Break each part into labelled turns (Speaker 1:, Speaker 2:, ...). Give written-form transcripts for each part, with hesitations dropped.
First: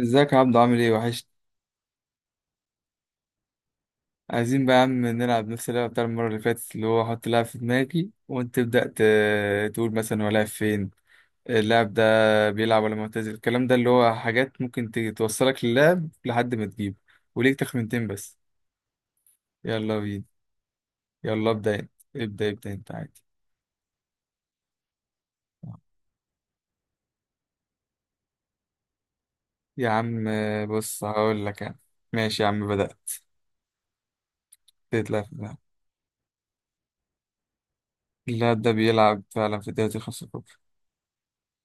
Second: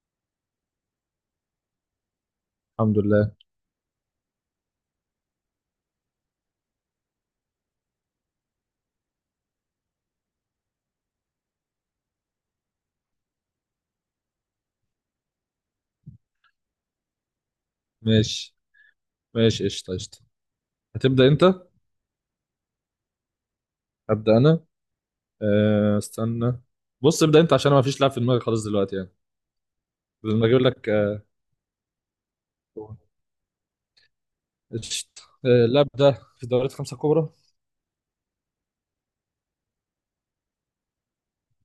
Speaker 1: ازيك يا عبدو؟ عامل ايه؟ وحش.
Speaker 2: الحمد لله.
Speaker 1: عايزين بقى يا عم نلعب نفس اللعبة بتاع المرة اللي فاتت، اللي هو احط لاعب في دماغي وانت تبدأ تقول مثلا هو لاعب فين. اللاعب ده بيلعب ولا معتزل، الكلام ده اللي هو حاجات ممكن توصلك للاعب لحد ما تجيبه. وليك تخمينتين بس.
Speaker 2: ماشي، ماشي قشطة
Speaker 1: يلا
Speaker 2: قشطة.
Speaker 1: بينا.
Speaker 2: هتبدأ أنت.
Speaker 1: يلا ابدأ انت. ابدأ ابدأ انت عادي
Speaker 2: هبدأ أنا. استنى. بص، ابدأ أنت عشان ما فيش لاعب في دماغي خالص دلوقتي يعني.
Speaker 1: يا عم.
Speaker 2: لما أجيب لك
Speaker 1: بص هقول لك انا. ماشي يا عم، بدأت. تطلع
Speaker 2: قشطة.
Speaker 1: في دماغي.
Speaker 2: أه، اللاعب ده في دوريات خمسة كبرى؟
Speaker 1: اللاعب ده بيلعب فعلا في الدوري الخمسة الكبرى.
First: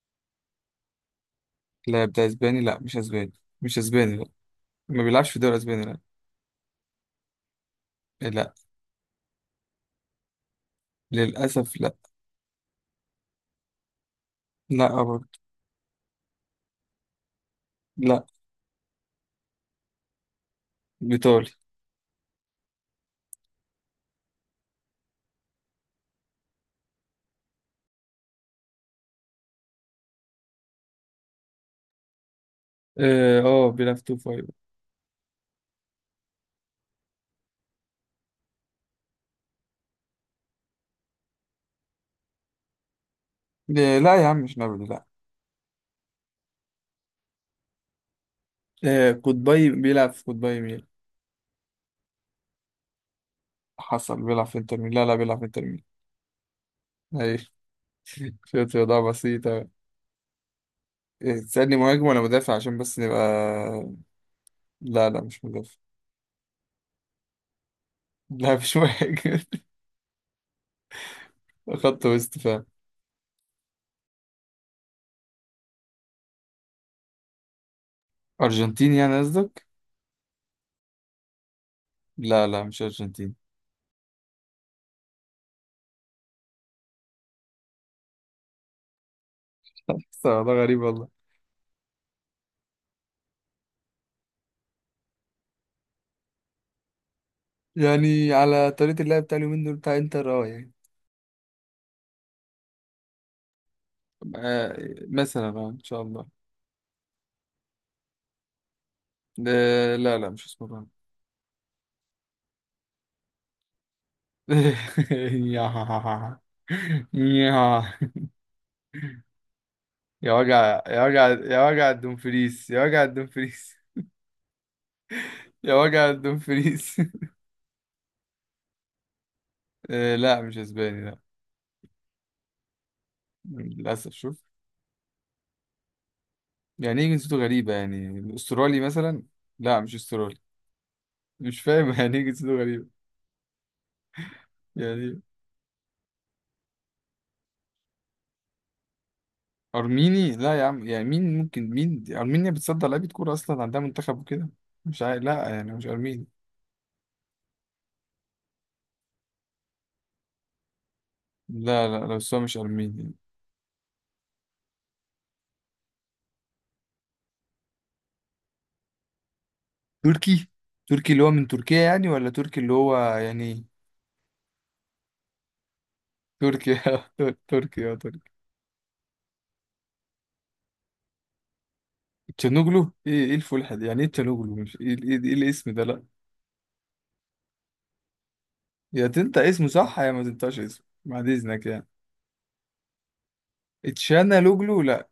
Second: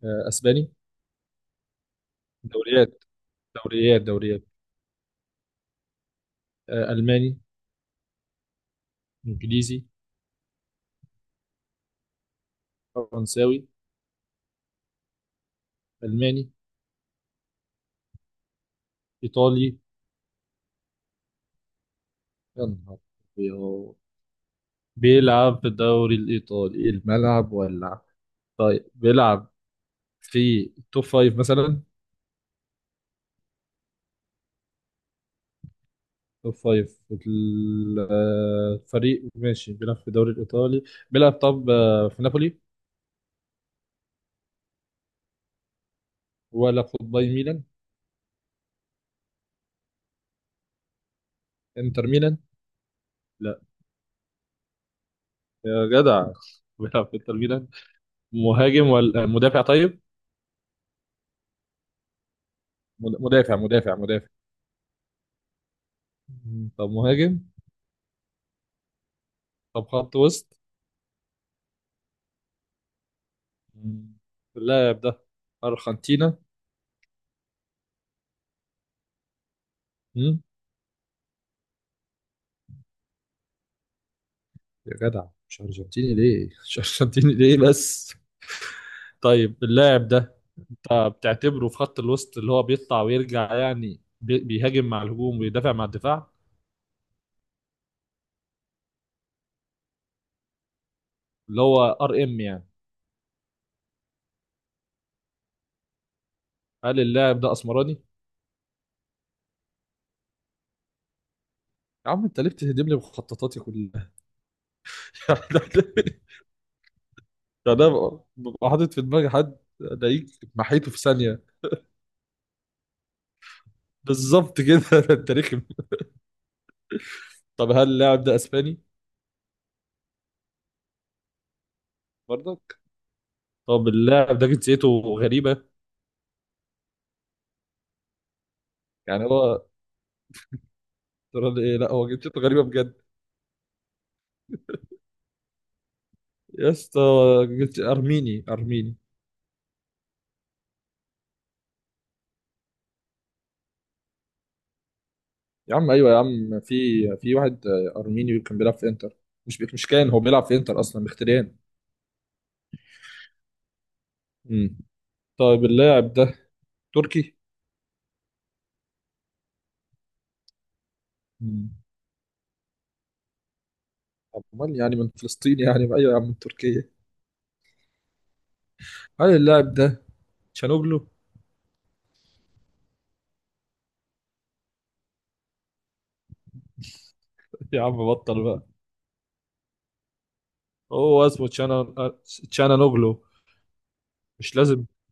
Speaker 2: أه، أسباني؟
Speaker 1: اللاعب ده اسباني؟ لا
Speaker 2: دوريات
Speaker 1: مش اسباني. مش اسباني لا.
Speaker 2: دوريات؟
Speaker 1: ما بيلعبش في الدوري الاسباني لا.
Speaker 2: أه، ألماني؟
Speaker 1: لا.
Speaker 2: إنجليزي؟
Speaker 1: للأسف لا.
Speaker 2: فرنساوي؟
Speaker 1: لا برضه.
Speaker 2: ألماني؟
Speaker 1: لا.
Speaker 2: إيطالي؟
Speaker 1: بيطالي.
Speaker 2: يا نهار أبيض. بيلعب في الدوري الإيطالي، الملعب ولع. طيب بيلعب في توب فايف مثلا؟
Speaker 1: بيلعب تو فايف.
Speaker 2: توب فايف فريق ماشي بيلعب في الدوري الإيطالي. بيلعب طب في نابولي؟
Speaker 1: لا لا يا عم، مش نابولي لا.
Speaker 2: ولا في باي ميلان؟
Speaker 1: آه، قطبي، بيلعب في قطبي ميل.
Speaker 2: انتر ميلان؟ لا.
Speaker 1: حصل، بيلعب في انتر ميل. لا لا، بيلعب في انتر ميل.
Speaker 2: يا جدع بيلعب في انتر
Speaker 1: ايوه.
Speaker 2: ميلان.
Speaker 1: شوية
Speaker 2: مهاجم
Speaker 1: رياضة
Speaker 2: ولا مدافع
Speaker 1: بسيطة.
Speaker 2: طيب؟
Speaker 1: إيه، تسألني مهاجم ولا مدافع عشان بس نبقى.
Speaker 2: مدافع مدافع مدافع.
Speaker 1: لا لا مش مدافع.
Speaker 2: طب مهاجم.
Speaker 1: لا مش مهاجم.
Speaker 2: طب خط وسط.
Speaker 1: خط وسط فاهم.
Speaker 2: مم، اللاعب ده أرجنتينا؟
Speaker 1: أرجنتيني يعني قصدك؟
Speaker 2: مم،
Speaker 1: لا لا مش أرجنتيني.
Speaker 2: يا جدع، مش أرجنتيني ليه مش أرجنتيني ليه بس. طيب اللاعب
Speaker 1: بس
Speaker 2: ده
Speaker 1: والله غريب والله.
Speaker 2: فبتعتبره في خط الوسط، اللي هو بيطلع ويرجع يعني، بيهاجم مع الهجوم ويدافع مع الدفاع.
Speaker 1: يعني على طريقة اللعب بتاع اليومين دول بتاع انتر يعني.
Speaker 2: اللي هو ار ام يعني.
Speaker 1: آه، مثلا ان شاء الله.
Speaker 2: هل اللاعب ده اسمراني؟
Speaker 1: لا لا مش اسمه بقى.
Speaker 2: يا عم انت ليه بتهدم لي مخططاتي كلها؟ يعني
Speaker 1: يا
Speaker 2: انا
Speaker 1: يا
Speaker 2: ببقى حاطط في دماغي حد الاقيك
Speaker 1: يا وجع،
Speaker 2: محيته في
Speaker 1: يا وجع،
Speaker 2: ثانيه.
Speaker 1: يا وجع الدومفريس، يا وجع الدومفريس،
Speaker 2: بالظبط كده ده انت رخم.
Speaker 1: يا وجع الدومفريس.
Speaker 2: طب هل اللاعب ده اسباني
Speaker 1: آه، لا مش اسباني لا.
Speaker 2: برضك؟ طب
Speaker 1: للاسف
Speaker 2: اللاعب
Speaker 1: شوف.
Speaker 2: ده جنسيته غريبه.
Speaker 1: يعني ايه جنسيته غريبه؟ يعني استرالي مثلا؟
Speaker 2: يعني هو
Speaker 1: لا مش استرالي. مش
Speaker 2: ترى إيه؟
Speaker 1: فاهم
Speaker 2: لا، هو
Speaker 1: يعني ايه
Speaker 2: جنسيته
Speaker 1: جنسيته
Speaker 2: غريبه
Speaker 1: غريبه؟
Speaker 2: بجد.
Speaker 1: يعني إيه؟
Speaker 2: يا اسطى، ارميني ارميني.
Speaker 1: ارميني؟ لا يا عم، يعني مين ممكن مين دي؟ ارمينيا بتصدر لعيبه كوره؟ اصلا عندها منتخب وكده؟ مش عارف، لا يعني
Speaker 2: يا
Speaker 1: مش
Speaker 2: عم ايوه يا
Speaker 1: ارميني.
Speaker 2: عم، في في واحد ارميني كان بيلعب في انتر. مش مش كان هو بيلعب في انتر اصلا، مختريان.
Speaker 1: لا لا لا بس هو مش ارميني.
Speaker 2: امم. طيب اللاعب ده تركي.
Speaker 1: تركي. تركي اللي هو من
Speaker 2: امم.
Speaker 1: تركيا يعني ولا تركي اللي هو يعني.
Speaker 2: امال يعني من فلسطين؟ يعني ايوه يا عم، من تركيا.
Speaker 1: تركيا. تركيا تركي.
Speaker 2: هل اللاعب ده تشانوغلو؟
Speaker 1: تشانوغلو؟ ايه الفلحة دي؟ يعني ايه تشانوغلو؟ مش إيه الاسم ده؟ لا.
Speaker 2: يا عم بطل بقى.
Speaker 1: يا تنطق اسمه صح يا ما تنطقش اسمه
Speaker 2: هو
Speaker 1: بعد
Speaker 2: اسمه
Speaker 1: اذنك
Speaker 2: تشانا
Speaker 1: يعني.
Speaker 2: آه، تشانانوغلو. مش
Speaker 1: اتشانالوجلو؟
Speaker 2: لازم.
Speaker 1: لا.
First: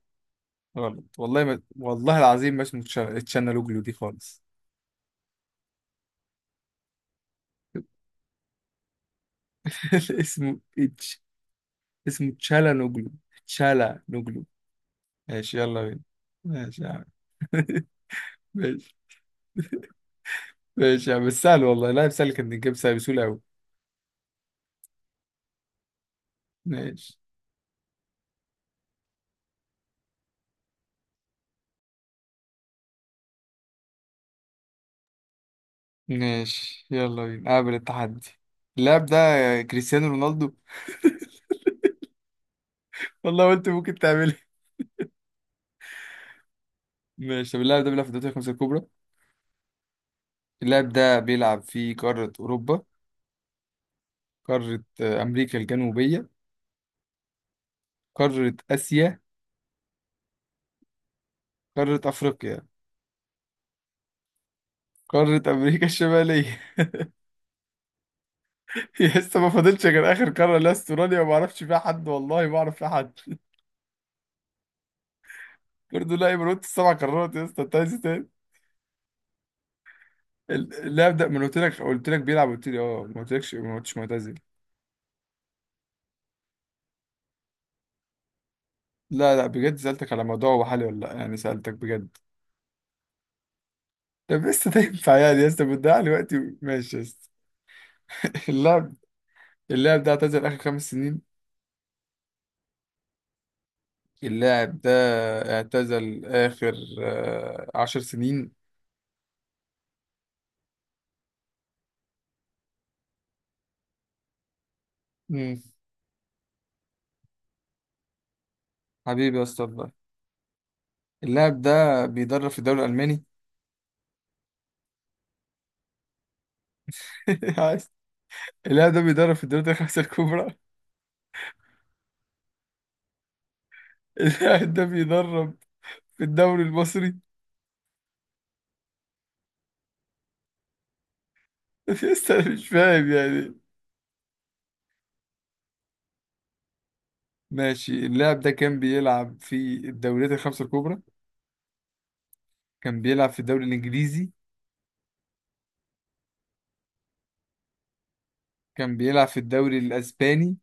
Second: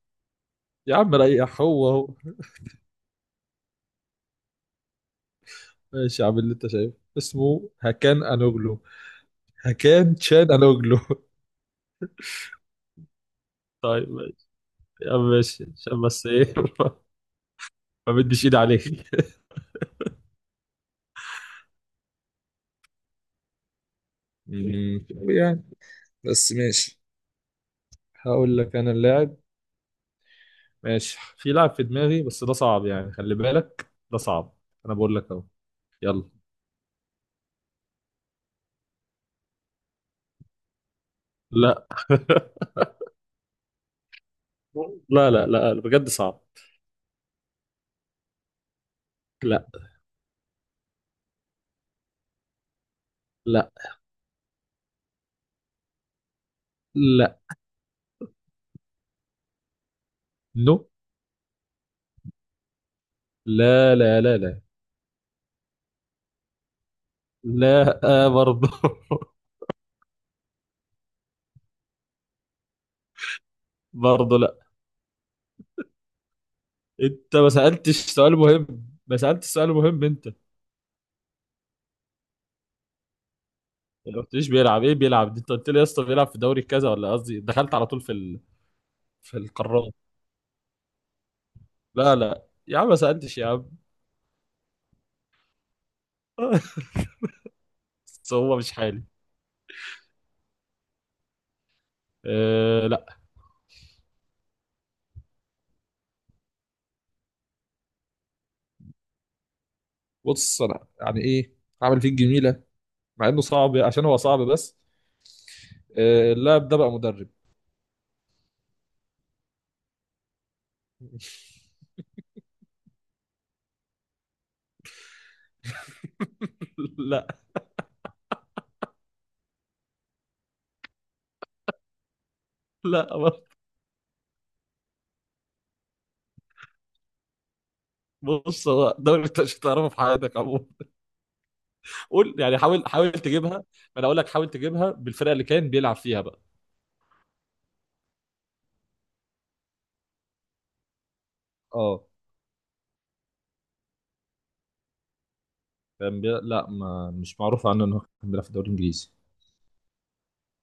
Speaker 2: يا
Speaker 1: غلط،
Speaker 2: عم
Speaker 1: والله
Speaker 2: ريح،
Speaker 1: ما،
Speaker 2: هو هو.
Speaker 1: والله العظيم ما اسمه اتشانالوجلو دي خالص.
Speaker 2: ماشي يا عم، اللي انت شايفه اسمه هكان انوغلو، هكان تشان
Speaker 1: اسمه
Speaker 2: انوغلو.
Speaker 1: اتش اسمه تشالانوجلو
Speaker 2: طيب ماشي.
Speaker 1: تشالانوجلو
Speaker 2: يا عم
Speaker 1: ماشي
Speaker 2: ماشي
Speaker 1: يلا بينا.
Speaker 2: عشان بس ايه
Speaker 1: ماشي يا عم.
Speaker 2: ما بديش ايد
Speaker 1: ماشي.
Speaker 2: عليك.
Speaker 1: ماشي يا عم، بس سهل والله، لا سهل كان يتجاب، سهل بسهولة أوي.
Speaker 2: يعني بس ماشي.
Speaker 1: ماشي.
Speaker 2: هقول لك انا اللاعب. ماشي، في لاعب في دماغي بس ده صعب يعني، خلي بالك ده صعب. انا بقول لك اهو. يلا.
Speaker 1: ماشي يلا بينا، قابل التحدي. اللاعب ده كريستيانو رونالدو؟
Speaker 2: لا
Speaker 1: والله قلت ممكن تعملها.
Speaker 2: لا، لا، لا، بجد صعب.
Speaker 1: ماشي. طب اللاعب ده بيلعب في الدوري الخمسة الكبرى؟
Speaker 2: لا.
Speaker 1: اللاعب ده بيلعب في قارة أوروبا؟
Speaker 2: لا.
Speaker 1: قارة أمريكا الجنوبية؟
Speaker 2: لا.
Speaker 1: قارة آسيا؟
Speaker 2: نو.
Speaker 1: قارة أفريقيا؟
Speaker 2: لا، لا، لا، لا.
Speaker 1: قارة أمريكا الشمالية؟
Speaker 2: لا برضه.
Speaker 1: يا اسطى، ما فاضلش غير آخر قارة اللي هي استراليا وما أعرفش فيها حد، والله ما أعرف فيها حد.
Speaker 2: برضه لا.
Speaker 1: برضه لا؟ من قلت السبع قارات
Speaker 2: انت
Speaker 1: يا
Speaker 2: ما
Speaker 1: اسطى، أنت عايز
Speaker 2: سألتش
Speaker 1: إيه تاني؟
Speaker 2: سؤال مهم، ما سألتش سؤال مهم انت.
Speaker 1: اللاعب ده؟ ما أنا قلت لك بيلعب، قلت لي اه، ما قلتلكش ما قلتش
Speaker 2: ما
Speaker 1: معتزل.
Speaker 2: قلتليش بيلعب ايه، بيلعب دي انت قلت لي يا اسطى بيلعب في دوري كذا، ولا قصدي دخلت على طول في ال...
Speaker 1: لا
Speaker 2: في
Speaker 1: لا بجد،
Speaker 2: القارات.
Speaker 1: سألتك على موضوع هو حالي ولا لا، يعني سألتك
Speaker 2: لا،
Speaker 1: بجد.
Speaker 2: لا يا عم ما سألتش يا عم.
Speaker 1: طب لسه ده ينفع يعني يا اسطى؟ بتضيع لي وقتي ماشي يا اسطى.
Speaker 2: بس هو مش
Speaker 1: اللاعب
Speaker 2: حالي.
Speaker 1: اللاعب ده اعتزل آخر 5 سنين؟
Speaker 2: أه لا.
Speaker 1: اللاعب ده اعتزل آخر 10 سنين؟
Speaker 2: بص انا يعني ايه، عامل فيك جميله مع انه صعب عشان هو صعب بس.
Speaker 1: مم.
Speaker 2: اللاعب ده بقى مدرب.
Speaker 1: حبيبي يا اسطى والله. اللاعب ده بيدرب في الدوري الألماني؟
Speaker 2: لا.
Speaker 1: عايز- اللاعب ده بيدرب في الدوري الخمسة الكبرى؟
Speaker 2: لا.
Speaker 1: اللاعب ده بيدرب في الدوري المصري؟
Speaker 2: بص هو دوري انت مش هتعرفه في حياتك عموما.
Speaker 1: يا اسطى
Speaker 2: قول
Speaker 1: أنا
Speaker 2: يعني،
Speaker 1: مش
Speaker 2: حاول
Speaker 1: فاهم
Speaker 2: حاول تجيبها
Speaker 1: يعني.
Speaker 2: ما. انا اقول لك حاول تجيبها بالفرقه اللي كان بيلعب فيها بقى.
Speaker 1: ماشي. اللاعب ده كان بيلعب في الدوريات الخمسة الكبرى؟
Speaker 2: اه.
Speaker 1: كان بيلعب في الدوري الإنجليزي؟
Speaker 2: كان بي... لا ما مش معروف عنه انه كان بيلعب في الدوري
Speaker 1: كان
Speaker 2: الانجليزي.
Speaker 1: بيلعب في الدوري الأسباني؟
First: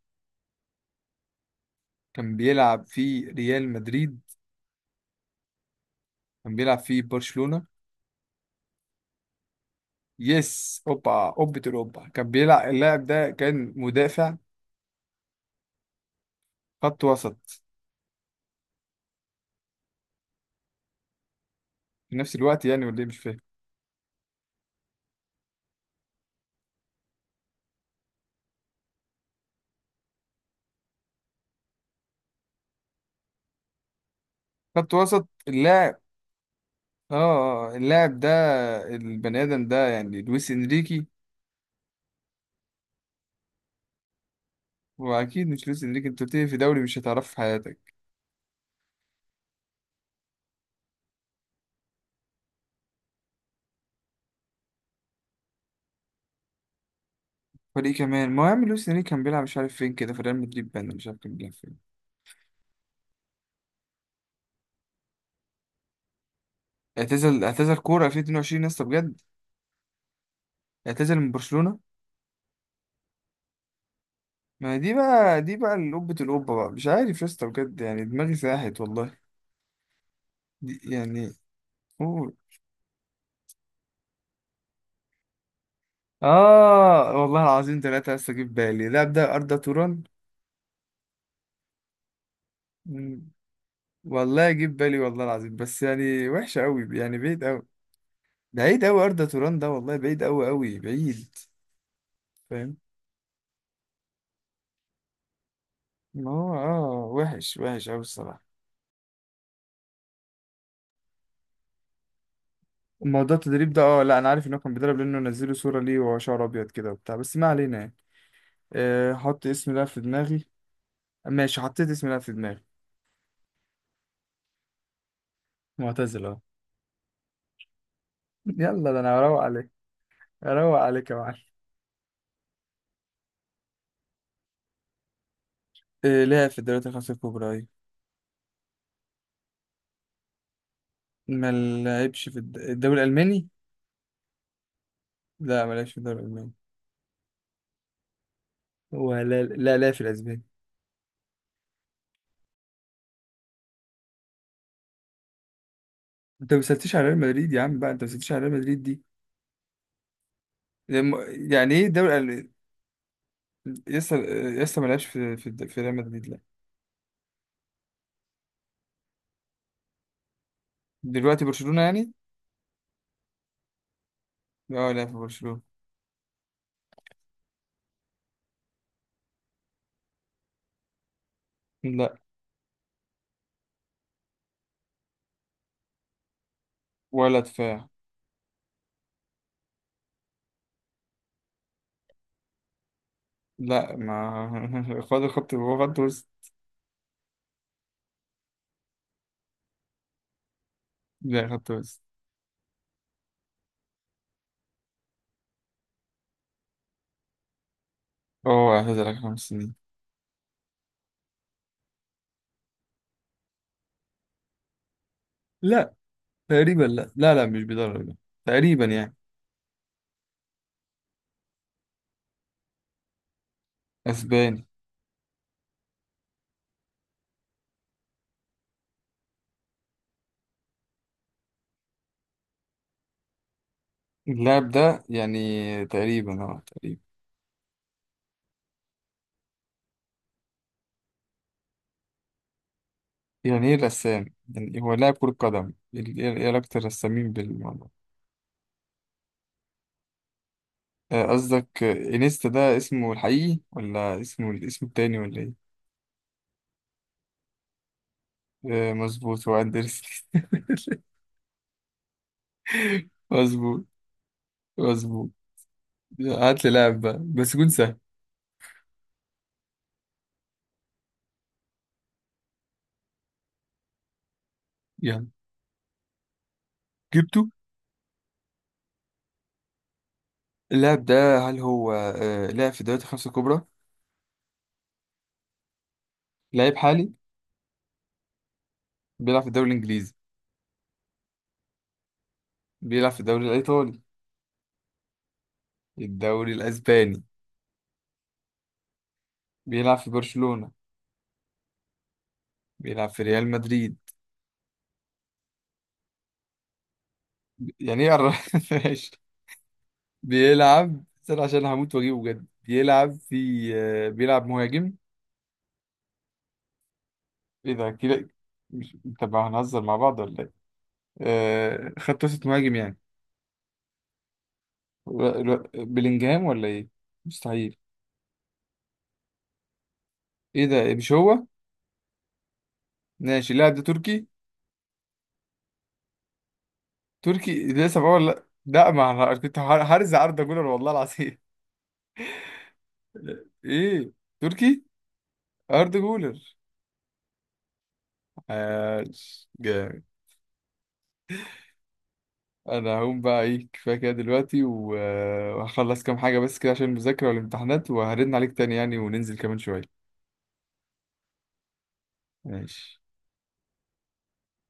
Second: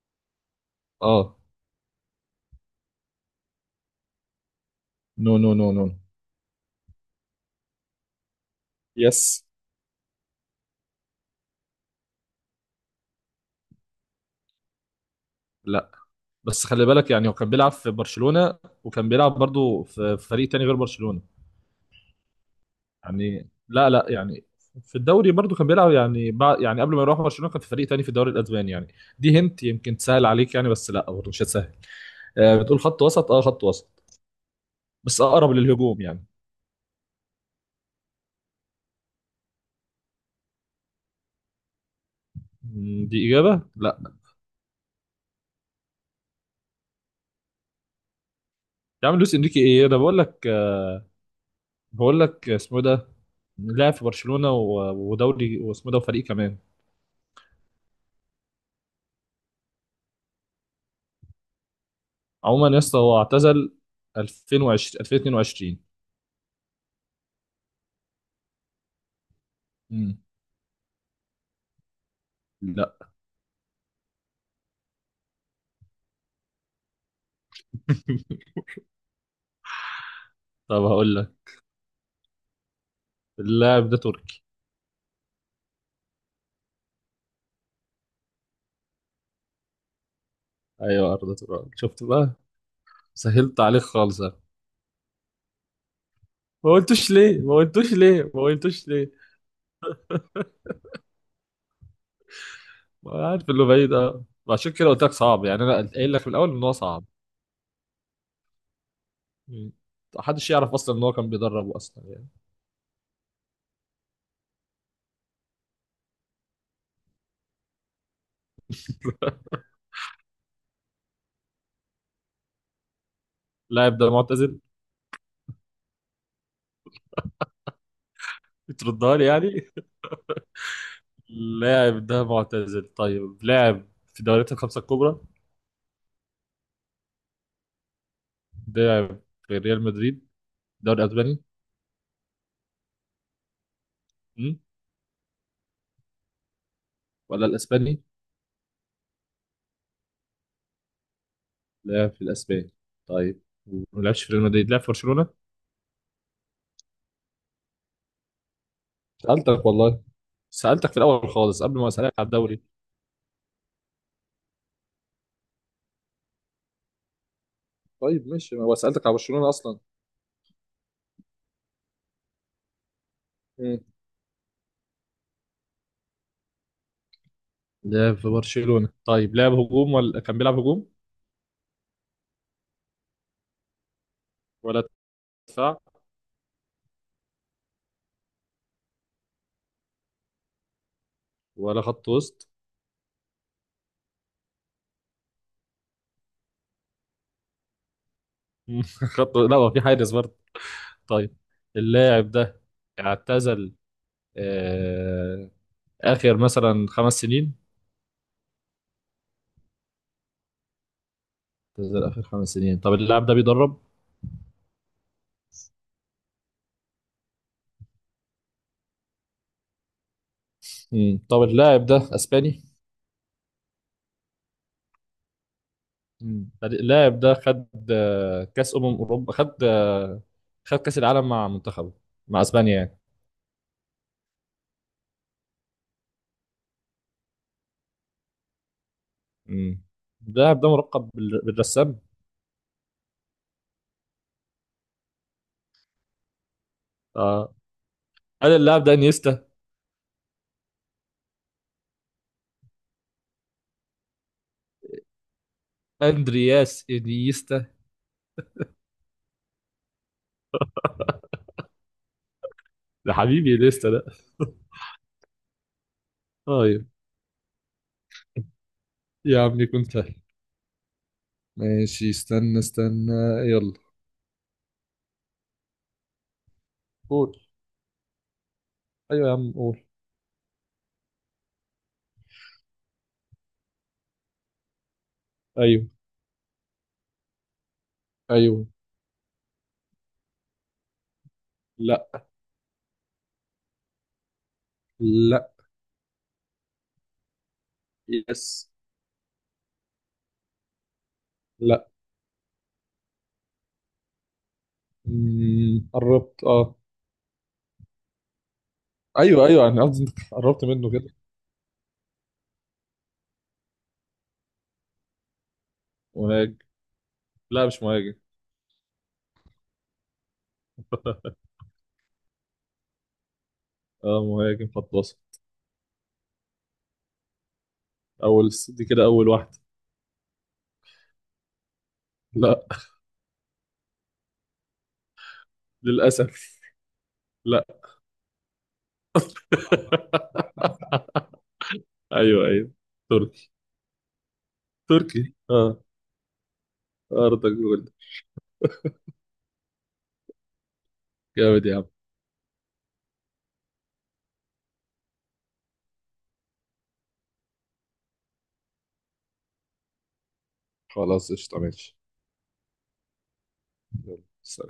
Speaker 2: اه.
Speaker 1: كان بيلعب في ريال مدريد؟
Speaker 2: نو نو نو نو.
Speaker 1: كان بيلعب في برشلونة؟
Speaker 2: يس.
Speaker 1: يس، أوبا أوبة الأوبا. كان بيلعب اللاعب ده كان مدافع؟
Speaker 2: لا بس خلي
Speaker 1: خط
Speaker 2: بالك يعني، هو
Speaker 1: وسط؟
Speaker 2: كان بيلعب في برشلونة وكان بيلعب برضو في في فريق تاني غير برشلونة.
Speaker 1: في نفس الوقت يعني ولا إيه، مش فاهم.
Speaker 2: يعني لا لا، يعني في الدوري برضو كان بيلعب يعني بعد، يعني قبل ما يروح برشلونة كان في فريق تاني في الدوري الاسباني يعني. دي هنت يمكن تسهل عليك يعني، بس لا برضو مش هتسهل. آه بتقول خط وسط، اه خط وسط.
Speaker 1: خط
Speaker 2: بس
Speaker 1: وسط
Speaker 2: اقرب
Speaker 1: اللاعب.
Speaker 2: للهجوم يعني.
Speaker 1: اللاعب ده، البني آدم ده يعني لويس إنريكي؟
Speaker 2: مم. دي اجابة لا.
Speaker 1: وأكيد مش لويس إنريكي، أنت بتيجي في دوري مش هتعرفه في حياتك.
Speaker 2: يا عم لويس انريكي ايه، انا بقول لك بقول لك اسمه إيه ده. لعب في برشلونة ودوري واسمه إيه ده وفريق كمان.
Speaker 1: فريق كمان، ما هو يا عم لويس إنريكي كان بيلعب مش عارف فين، كده في ريال مدريد بان، مش عارف كان بيلعب فين.
Speaker 2: عموما يا اسطى هو اعتزل 2020 2022.
Speaker 1: اعتزل كورة 2022 يا اسطى بجد؟
Speaker 2: مم.
Speaker 1: اعتزل من برشلونة؟
Speaker 2: لا
Speaker 1: ما هي دي بقى، دي بقى القبة، القبة بقى، مش عارف يا اسطى بجد، يعني دماغي ساحت والله. دي
Speaker 2: طب هقول
Speaker 1: يعني.
Speaker 2: لك
Speaker 1: قول.
Speaker 2: اللاعب ده تركي.
Speaker 1: اه، والله العظيم ثلاثة يا اسطى، جيب بالي، لا ده أردا توران.
Speaker 2: ايوه، ارض تراب، شفت بقى.
Speaker 1: مم.
Speaker 2: سهلت عليك خالص أنا.
Speaker 1: والله جيب بالي والله العظيم، بس يعني وحشة
Speaker 2: ما
Speaker 1: قوي
Speaker 2: قلتوش
Speaker 1: يعني،
Speaker 2: ليه،
Speaker 1: بعيد
Speaker 2: ما
Speaker 1: قوي.
Speaker 2: قلتوش ليه، ما
Speaker 1: بعيد
Speaker 2: قلتوش
Speaker 1: قوي،
Speaker 2: ليه.
Speaker 1: أردا توران ده والله بعيد قوي قوي بعيد. فاهم.
Speaker 2: ما عارف اللي بعيد اه. عشان كده قلت لك صعب يعني، انا قايل لك
Speaker 1: ما
Speaker 2: من الاول
Speaker 1: هو
Speaker 2: ان هو صعب.
Speaker 1: وحش وحش قوي الصراحة.
Speaker 2: مم. محدش يعرف اصلا ان هو كان بيدربه اصلا يعني.
Speaker 1: موضوع التدريب ده لا انا عارف ان هو كان بيدرب، لانه نزلوا صورة ليه وهو شعره ابيض كده وبتاع، بس ما علينا يعني. آه، حط اسم لاعب في دماغي. ماشي، حطيت اسم لاعب في دماغي.
Speaker 2: اللاعب ده معتزل.
Speaker 1: معتزل اه. يلا ده
Speaker 2: بتردها
Speaker 1: انا
Speaker 2: لي
Speaker 1: هروق عليك.
Speaker 2: يعني.
Speaker 1: هروق عليك يا معلم.
Speaker 2: اللاعب ده معتزل، طيب. لاعب في دوريات الخمسة الكبرى؟
Speaker 1: آه، لعب في الدوريات الخمسة الكبرى أيوة.
Speaker 2: لاعب في ريال مدريد؟ الدوري الاسباني؟
Speaker 1: ما لعبش في الدوري الألماني؟
Speaker 2: مم؟
Speaker 1: لا ما لعبش في الدوري الألماني.
Speaker 2: ولا الاسباني؟
Speaker 1: ولا. لا لا في الأسباني.
Speaker 2: لعب في الاسبان. طيب، وما لعبش في ريال مدريد، لعب في برشلونه.
Speaker 1: أنت ما سألتش على ريال مدريد يا عم بقى، أنت ما سألتش على ريال مدريد دي.
Speaker 2: سالتك والله، سالتك في الاول خالص
Speaker 1: يعني
Speaker 2: قبل
Speaker 1: إيه
Speaker 2: ما
Speaker 1: الدوري
Speaker 2: اسالك على
Speaker 1: الأل-
Speaker 2: الدوري.
Speaker 1: لسه لسه ما لعبش في في ريال مدريد لا.
Speaker 2: طيب ماشي، ما هو سالتك على برشلونه اصلا.
Speaker 1: دلوقتي برشلونة يعني.
Speaker 2: مم.
Speaker 1: لا لا في برشلونة.
Speaker 2: لعب في برشلونه. طيب لعب هجوم، ولا كان بيلعب هجوم
Speaker 1: لا.
Speaker 2: ولا دفاع
Speaker 1: ولا دفاع.
Speaker 2: ولا خط وسط.
Speaker 1: لا ما خد الخط، هو خط وسط.
Speaker 2: خط لا، هو في حارس برضه. طيب
Speaker 1: لا خدت بس.
Speaker 2: اللاعب ده اعتزل آه... اخر مثلا 5 سنين.
Speaker 1: هو اعتزل آخر 5 سنين.
Speaker 2: اعتزل اخر 5 سنين. طب اللاعب ده بيدرب؟
Speaker 1: لا تقريبا، لا لا لا مش بيدرب لا. تقريبا يعني.
Speaker 2: مم. طب اللاعب ده اسباني.
Speaker 1: اسباني.
Speaker 2: مم. فريق- اللاعب ده خد كاس اوروبا، خد خد كاس العالم مع منتخبه مع اسبانيا يعني.
Speaker 1: اللاعب ده يعني تقريبا تقريبا.
Speaker 2: مم. اللاعب ده ملقب بالرسام.
Speaker 1: يعني ايه رسام؟ يعني هو لاعب كرة قدم إيه علاقة الرسامين
Speaker 2: اه.
Speaker 1: بالموضوع؟
Speaker 2: قال اللاعب ده انيستا.
Speaker 1: آه، قصدك انيستا ده اسمه الحقيقي ولا اسمه الاسم التاني ولا ايه؟
Speaker 2: اندرياس انيستا.
Speaker 1: آه، مظبوط، هو اندرسون.
Speaker 2: ده حبيبي
Speaker 1: مظبوط.
Speaker 2: انيستا ده.
Speaker 1: مظبوط. هات لي
Speaker 2: طيب.
Speaker 1: لاعب بقى بس يكون سهل
Speaker 2: يا عم يكون سهل. ماشي، استنى استنى. يلا.
Speaker 1: يعني.
Speaker 2: قول.
Speaker 1: جبته؟
Speaker 2: ايوه يا عم قول.
Speaker 1: اللاعب ده هل هو لاعب في الدوريات الخمسة الكبرى؟
Speaker 2: ايوه
Speaker 1: لعيب حالي؟
Speaker 2: ايوه.
Speaker 1: بيلعب في الدوري الإنجليزي؟
Speaker 2: لا.
Speaker 1: بيلعب في الدوري الإيطالي؟
Speaker 2: لا.
Speaker 1: الدوري الأسباني؟
Speaker 2: يس.
Speaker 1: بيلعب في برشلونة؟
Speaker 2: لا.
Speaker 1: بيلعب في ريال مدريد؟
Speaker 2: مم. قربت اه.
Speaker 1: يعني إيه ماشي.
Speaker 2: ايوه ايوه، انا قصدي إنك قربت منه
Speaker 1: بيلعب، استنى عشان هموت وأجيبه بجد، بيلعب في بيلعب مهاجم؟
Speaker 2: كده. لا
Speaker 1: إيه
Speaker 2: مش
Speaker 1: ده
Speaker 2: مهاجم.
Speaker 1: كده، مش، طب هنهزر مع بعض ولا إيه؟ آه، خط وسط مهاجم يعني.
Speaker 2: اه مهاجم خط وسط.
Speaker 1: بلينجهام ولا إيه؟ مستحيل.
Speaker 2: اول دي كده اول واحده.
Speaker 1: إيه ده، إيه، مش هو؟
Speaker 2: لا.
Speaker 1: ماشي. اللاعب ده تركي؟
Speaker 2: للاسف لا.
Speaker 1: تركي ده لسه بقول، لا لا ما أنا كنت هرزع أردا جولر والله العظيم.
Speaker 2: ايوه ايوه. تركي.
Speaker 1: ايه. تركي.
Speaker 2: تركي اه.
Speaker 1: ارض جولر.
Speaker 2: ارضك جولد.
Speaker 1: عاش جامد.
Speaker 2: جامد يا عم.
Speaker 1: انا هقوم بقى، ايه كفايه كده دلوقتي وهخلص كام حاجه بس كده عشان المذاكره والامتحانات، وهرن عليك تاني يعني وننزل كمان شويه.
Speaker 2: خلاص قشطة ماشي.
Speaker 1: ماشي.
Speaker 2: سلام.